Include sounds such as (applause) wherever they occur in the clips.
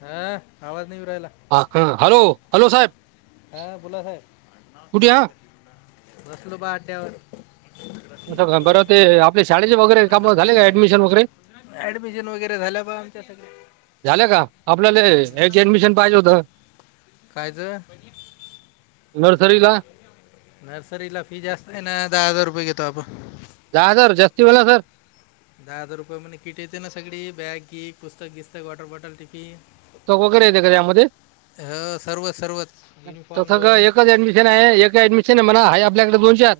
हा आवाज नाही येऊ राहिला हॅलो हॅलो साहेब. हा बोला साहेब कुठे हा रसलो बा अड्डे्यावरवर असं का बरं ते आपले शाळेचे वगैरे काम झाले का ऍडमिशन वगैरे ऍडमिशन वगैरे झाल्या बा आमच्या सगळ. झाल्या का आपल्याला याची ऍडमिशन पाहिजे होत. (unintelligible) नर्सरीला नर्सरी ला फी जास्त आहे ना दहा हजार रुपये घेतो आपण जाज जास्ती बला सर दहा हजार रुपये म्हणजे किट येते ना सगळी बॅग की पुस्तक घिस्तक वॉटर बॉटल टिफी त कक येत का यामध्ये हो सर्व सर्वच युनिफॉर्म तसं ग दोन एकच ऍडमिशन आहे एक ऍडमिशन आहे म्हणा. आपल्याकडे दोन चार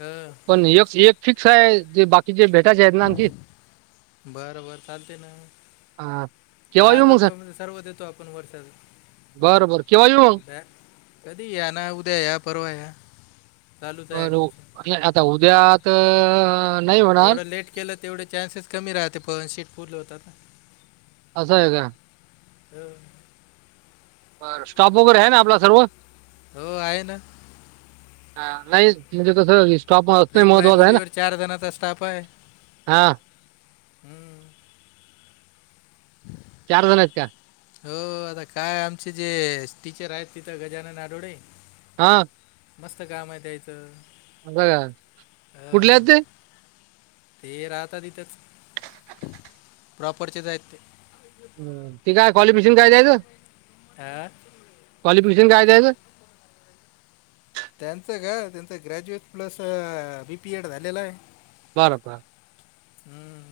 हो पण एक फिक्स आहे बाकी कि जे बेटाच्या आहेत ना आण कि बरं चालते ना केव्हा दहा येऊ हजार मग सर रुपया म सर्व देतो आपण बरं बरं केव्हा येऊ मग वर्षाचा कधी या ना उद्या या परवा या. चालूच आहे ॲडमिशन बर आता उद्यात. जेवढं लेट केलं तेवढे चान्सेस कमी राहते पन शीट पूरलं होतात. असं आहे का? हो. बर स्टॉफ वगैरे आहे ना आपला सर्व हो आहे ना. हा नाही म्हणजे कस वि प्रि प्रायमरी वर चार जणचा स्टाफ आहे हा हम्. चार जण आहेत का? हो आता काय आमचे जे टीचर आहेत तिथं गजानन आठोडे. हा मस्त काम आहे द्यायचं. ब काा कुठले आ. ते राहत तिथेच प्रॉपरचेच आहेत ते ते काय क्वालिफेशन काय दयच. आ. क्वालिफिकेशन काय हेच. त्यांचं का त्यांचं ग्रॅज्युएट प्लस बीपीएड झालेला आहे. बरं बर हम्म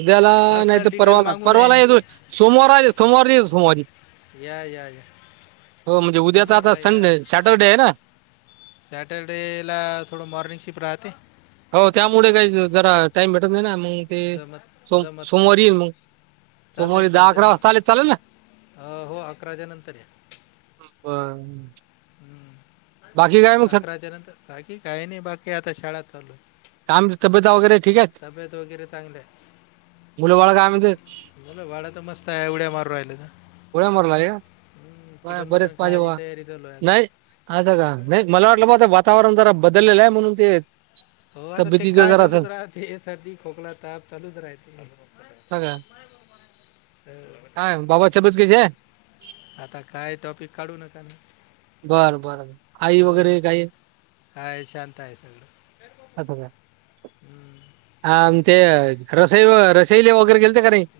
उद्याला नाहीत परवाला परवा ला नये येतो सोमवार सोमवारारी येत सोमवारी या या या हो म्हणजे उद्याता आता संडे सॅटरडे आहे ना. सॅटरडे ला थोडं मॉर्निंग शिफ्ट राहते. हो त्यामुळे काही जरा टाइम भेटत नाही ना मग ते जमत सम जमत नाही सोमवारी येईल मग चालते सोमवारी ना दहा चालते अकरा ना वाजता आले चालेल ना अ हो अकराच्या नंतर या. ह. हम्म. अकराच्या नंतर बाकी काही नाही बाकी आता शाळा चालू. कामची तब्यता वगैरे ठीके तब्येत वगैरे चांगली मुलं बाळ काम बला भाडा तर मस्त आहे उवड्या मारू राहिल तर गोळ्या मारू लागले हम्म, चिकन बरेच मटण पाहिजे खायची बा तयारी चालू आहे नाही आता असं का नाही मला वाटलं. वातावरण जरा बदललेलं आहे म्हणून ते हो आता ते तब्येतीचं काय जरा चालूच असं राहते सर्दी खोकला ताप चालूच राहते. अं, हा बाबा चबत कचे आता काय टॉपिक काढू नका म बर बरं आई वगैरे काय हा शांत आहे सगळ आ आम ते रसाहेब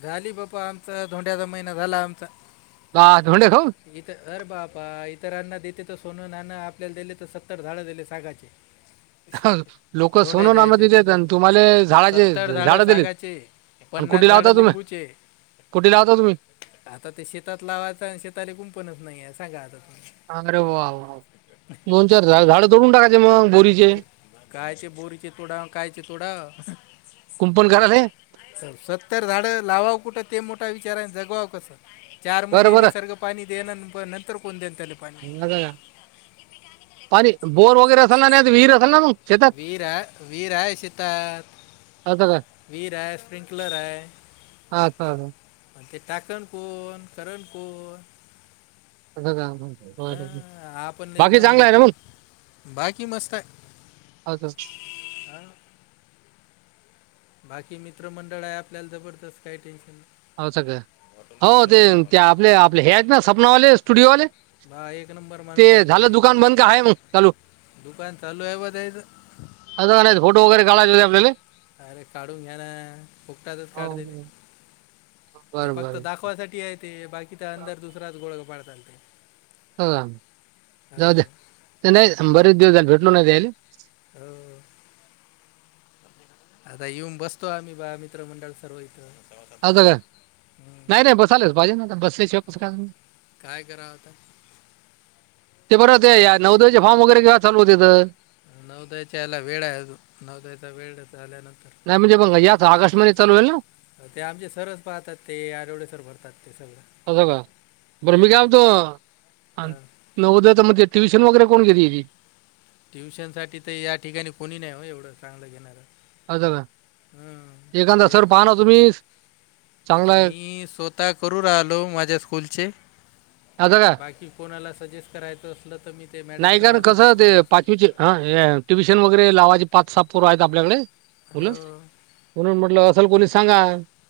झाली बा्पा आमचा धोंड्याचा महिना झाला आमचा बा धोंडे खाऊन इत अरे बापा इतरांना देते तर सोनून आपल्याला दिले तर सत्तर झाड दिले सागाचे (inaudible) लोक सोनो धोंड्याच्या नाम ह्याच्यात दिलेेत आणि तुम्हाला झाडाचे झाड दिलेत आणि कुठे झा लावता तुम्ही लंब कुठे लावता तुम्ही आ शेत श कुंपच नाही आहे सांगा आ हरे वा वा दोन चार झा झाडं तोडून टाका कायचे बोरीचे तोडा कायचे तोडा कुंपण करायला हे. सत्तर झाड लावावं कुठं ते मोठा विचार आहे जगवाव कसं चार बरं महिने बरं निसर्ग पाणी देणार नंतर कोण देन त्याले पाणी असं का? पाणी बोर वगैरे अस ना नाही वहीर रसल ना त वीर वीर सितात असं का वीर आहे स्प्रिंकलर आहे अच्छा हा आणि ते टाकण कोण करण कोण हो ह हो हा आपण एकदम मग बाकी मस्त आहे आच हां बाकी मित्रमंडळ आहे आपल्याला जबरदस्त काय टेन्शन नाही हो स काळय हो ते ते आपले आपले हे आहेत ना सपनावाले स्टुडिओवाले बा एक नंबर ते माणूस आहे झालं दुकान बंद का आहे मंग चालू दुकान चालू आहे बा त्याचं अता फोटो वगैरे काळाज अरे काढून घ्या ना फुकटातच काढतेी हो. हे बरं फक्त बरं दाखवासाठी आहे ते बाकीचा अंदर दुसराच गोळा पड चालते हो हो जा बरव भेटलली हो आता येऊन बसतो आम्ही बा मित्रमंडळ सर्व इथं असं काय नाही नाही बस आलेच पाहिजे ना बस शिवापस का काय करावं आता ते बर या नौदयाचे फारम वगैरे घे चालू होते तर नवदयाच्या याला वेळ नवदायाचा वेळ झाल्यानंतर नाही म्हणजे पंग आकाश म न चालू आहेल ते आमचे सरच पाहतात ते आठवडेसर भरतात ते सगळं बर मी का आतो हा. नवदय म्हण ट्यशन वगैरे कोण घे ती ट्युशन साठी तर या ठिकाणी कोणी नाही हो एवढं चांगलं घेणार अ का एखादा सर देख पाह ना तुम्ही चांगला आता मी स्वतः करू राहिलो माझ्या स्कूलचे आता का बाकी कोणाला सजेस्ट करायचो नाही का कसं ते पाचवीची ट्युशन वगैरे लावायचे पाच साप पुर्व आहेत आपल्याकडे होला हो म्हणून म्हटलं असल कोणी सांगा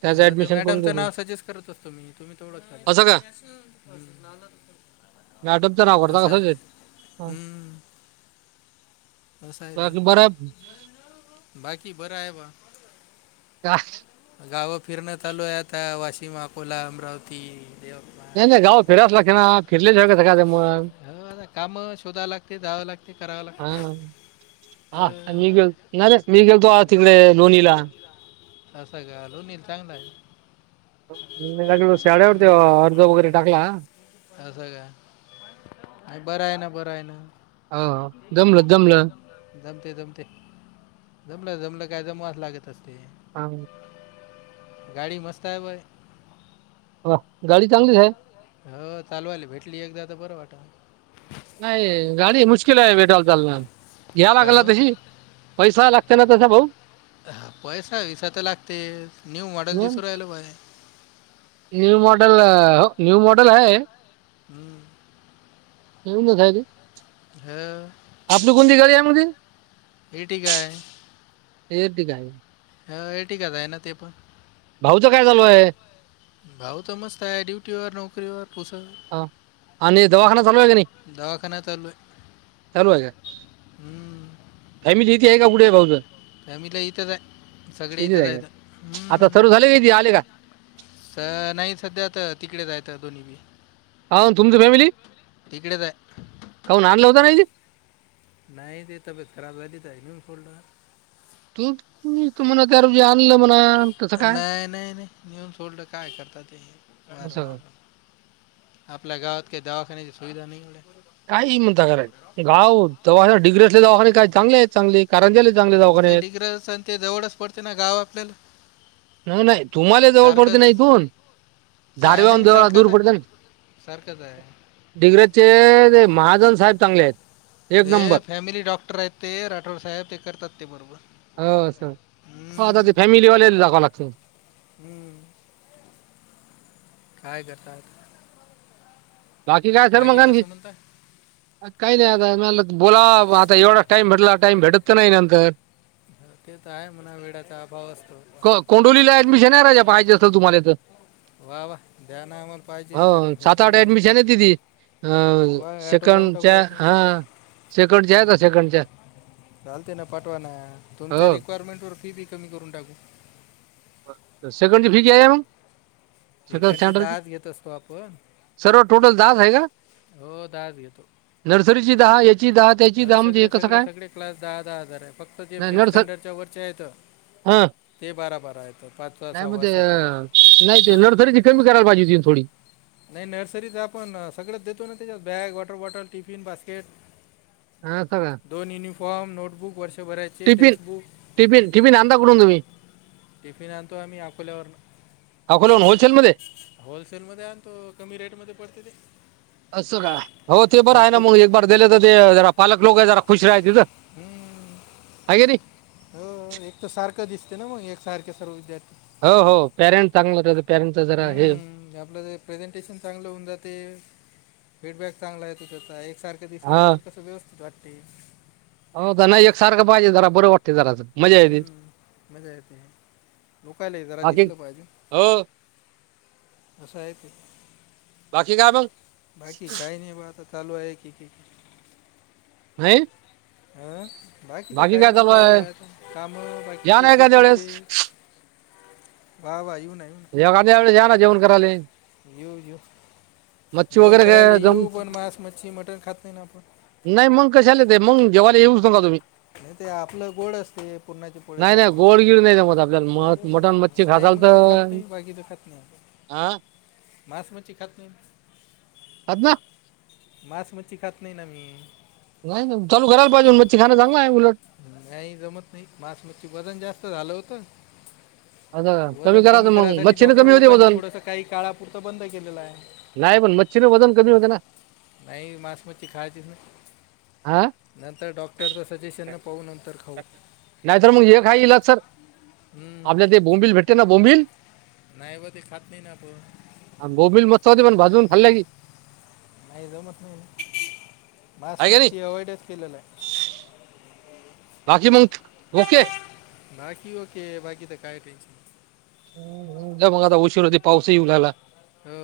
त्याचं ह ते ऍडमिशन करून मॅडमचं देतो नाव सजेस्ट करत असतो मी तुम्ही तेवढंल मॅटम तर नाव करता कसच हम्म कस आहे ते बाकी बरं आहे बाकी बरं आहे बा का गावं फिरण्यात चालू आहे आता वाशिम अकोला अमरावती यवतमाळ नाही नाही गाव फिरायला की ना फिरल्या शवाग हो आ काम शोधाव लागते जावं लागते कराव लागते हां. हा हो, मी गेलो नाही रे मी गेलतो तिकडे लोणीला असं कालो नल चांगलं आहे ग शाळेवरती हम्म, अर्ध वगैरे टाकला असं का बरं आहे ना बरं आहे ना हो जमलं जमलं जमते जमते जमलं जमलं काय जमवास लागत असते हम गाडी मस्त आहे भाय ह गाडी चांगलीच आहे हो चालू आली भेटली एकदा तर बरं वाट नाही गाडी मुश्किल आहे वेटायला चालणार घ्या का लागल ना हो तशी पैसा ला ना तसा भाऊ हा पैसा विसा तर लागतेस न्यू मॉडेल हं? दिसून राहिल bye new model new model ह हम्म अजून का खायालीस? हो (inaudible) आपली कोणती गाडी हाय म्हणालीस? हे ठीक हाय. येती काय? ह हे ठीकच आहे ना ते पण भाऊच काय चालू हाय. भाऊ च मस्त आहे ड्युटीवर, नोकरीवर. पुस हा आणि दवाखाना चालू आहे काय नाही. दवाखाना चालू आहे (inaudible) चालू आहे काय? हम्म. (inaudible) हाय मी इथे आहे काय कुठे आहे भाऊ तुजा? फॅमिला इथच हाय सगळे इथच आहे का हाईत आता आणि सर्व झाले का इथे आले का (inaudible) अ नाही सध्या तर तिकडे जायचं दोन्ही बी अहो तुमची फॅमिली तिकडेच आहे (inaudible) काहून आणला होता ना इथे? नाही ते त खराब झाली तर इथून पुढणं (unintelligible) नाही नाही नाही, नेऊन सोडलं काय करत ते. असं (unintelligible) आपल्या गावात काही दवाखान्याची सुविधा नाही. काहीही म्हणता कारे गाव दवाखाने डिग्री असलेले दवाखाने काय चांगले आहेत चांगले. कारंजाले चांगले दवाखाने ते आहेत. डिग्र आणि ते जवळच पडते ना गाव आपल्याला नाही तुम्हाला जवळ पडते ना सारखंच इथून? आहे धारगावहुन नाही जवळ दूर सारखंच आहे पडत सारखंच आहे डिग्रीचे मा आजून साहेब चांगले आहेत. एक ते नंबर फॅमिली डॉक्टर आहेत ते राठोड साहेब चेक करतात ते पण हों असं हो आता ते फॅमिलीवालेला दाखवावं लागते. हम्म. काय करता? बाकी काय सर मग आणखी? काही नाही आता बोला आता एवढा टाइम भेटला टाइम भेटत तर नाही नंतर. ते तर आहे म्हणा वेळाचा अभाव असतो (inaudible) क कोंडोलीला ऍडमिशन आहे राजा पाहायचे असलं तुम्हाले तर वा वा, द्या ना आम्हाला पाहिजेे ऍडमिशन कोण नाही म्हणत चाललं दीदी अ लावून सेकंड टाकू च्या आपण हा सेकंडच्या आहे का सेकंडच्या? चालती ना पाठवा ना तुमच्या हो रिक्वायरमेंटवर फी बी कमी करून टाकू. सेकंड ची फि (unintelligible) तिकडची दहाच घेत असतो आपण सर्व टोटल दहाच आहे का? हो नर्सरीची दहा याची दहा त्याची ह दहा म्हणजे हे सगळे कसं सगळे काय सगळे क्लास दहा दहा हजार आहे फक्त जे नाही फिफ्थ नर्सर स्टँडर्डच्या वरचे आहे तर हा नाही सहावा म्हणजे सातवा ते नाही ते नर्सरी ची तरी कमी करायला पाहिजे होती. दिन थोडी. आणि नर्सरीचं आपण सगळंच देतो ना त्याच्यात bag, water bottle, tiffin, basket. असं. फॉर्म, नोटबुक वर्ष टिफिन टिफिन टिफिन आणता कुठून तुम्ही? टिफिन आणतो आम्ही अकोल्यावरन. अकोल्याहून होलसेल मध्ये होलसेल मध्ये आणतो कमी रेट मध्ये पडते ते असं का हो ते बरं आहे ना भरपूर मग एक बार दिले तर ते जरा पालक लोक आहे जरा खुश राहिल. हम्म हो एक तर सारखं दिसते ना मग एक सारखे सर्व विद्यार्थी हो हो पॅरेंट् चांगलं त्याचं हम्म, आपलं ते प्रेझेंटेशन चांगलं होऊन जाते, फीडबॅक चांगला आहे तु त्याचा एकसारखं हा दिसल्यानंतर कसं व्यवस्थित वाटते हो नाही एक सारखं पाहिजे जरा बरं वाटते जरा मजा येत हम्म, मजा येते बोकायला जरा बाकी दिसलं पाहिजे हो असं आहे ते बाकी काय मग बाकी काही नाही बा आता चालू आहे की क हा अं बाकी तर काही नाही चालू आहे आहेत काम या बाकीचे ना एखाद्या शेतीचे वेळेस वा वा येऊ ना येऊ ना जव व या ना जेवण कराले येऊ येऊ जेवण करायला येऊ पण मांस मच्छी मटण खात नाही ना आपण नाही मग कशाला मग जेवाला येऊ नका तुम्ही नाही ते आपलं गोड असते पुर्णाच्या पोळ्या नाही नाही सारखं गोड आता बागीच खात नाही मस मची खात नाही हात ना मास मच्छी खात नाही ना मी नाही चाू घराला पाजे मच्च खा जाग नाही जमत नाही मसमच्छ वजन जास्त झालं होतं आता वजन कमी करायचं मग करायसाठी मच्छीनं डॉक्टर कमी होते लोकांनी वजन थोडस काही काळापुरतं बंद केलेलं आहे नाही पण मच्छीर वजन कमी होते ना नाही मसमी खाचीस ना हा नंतर डॉक्टरचं सजेशन न पाहू नंतर खाऊ नाहीतर मग हे काय गला सर आपल्या ते बोंबिल भेटते ना बोंबिल नाहीव ते खात नाही ना प भा लागे आहे का नाही मासमुचची अवॉइडच केलेलं आहे राखी मत नाकीिओ क बाकी ते काय मग आता उशीर होती पाऊसही उलाला हो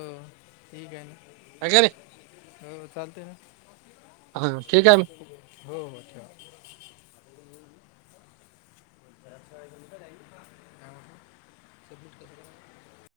ठीक आहे ना आहे का नाही हो चालते ना हा, ठीक आहे मग हो हो का (unintelligible)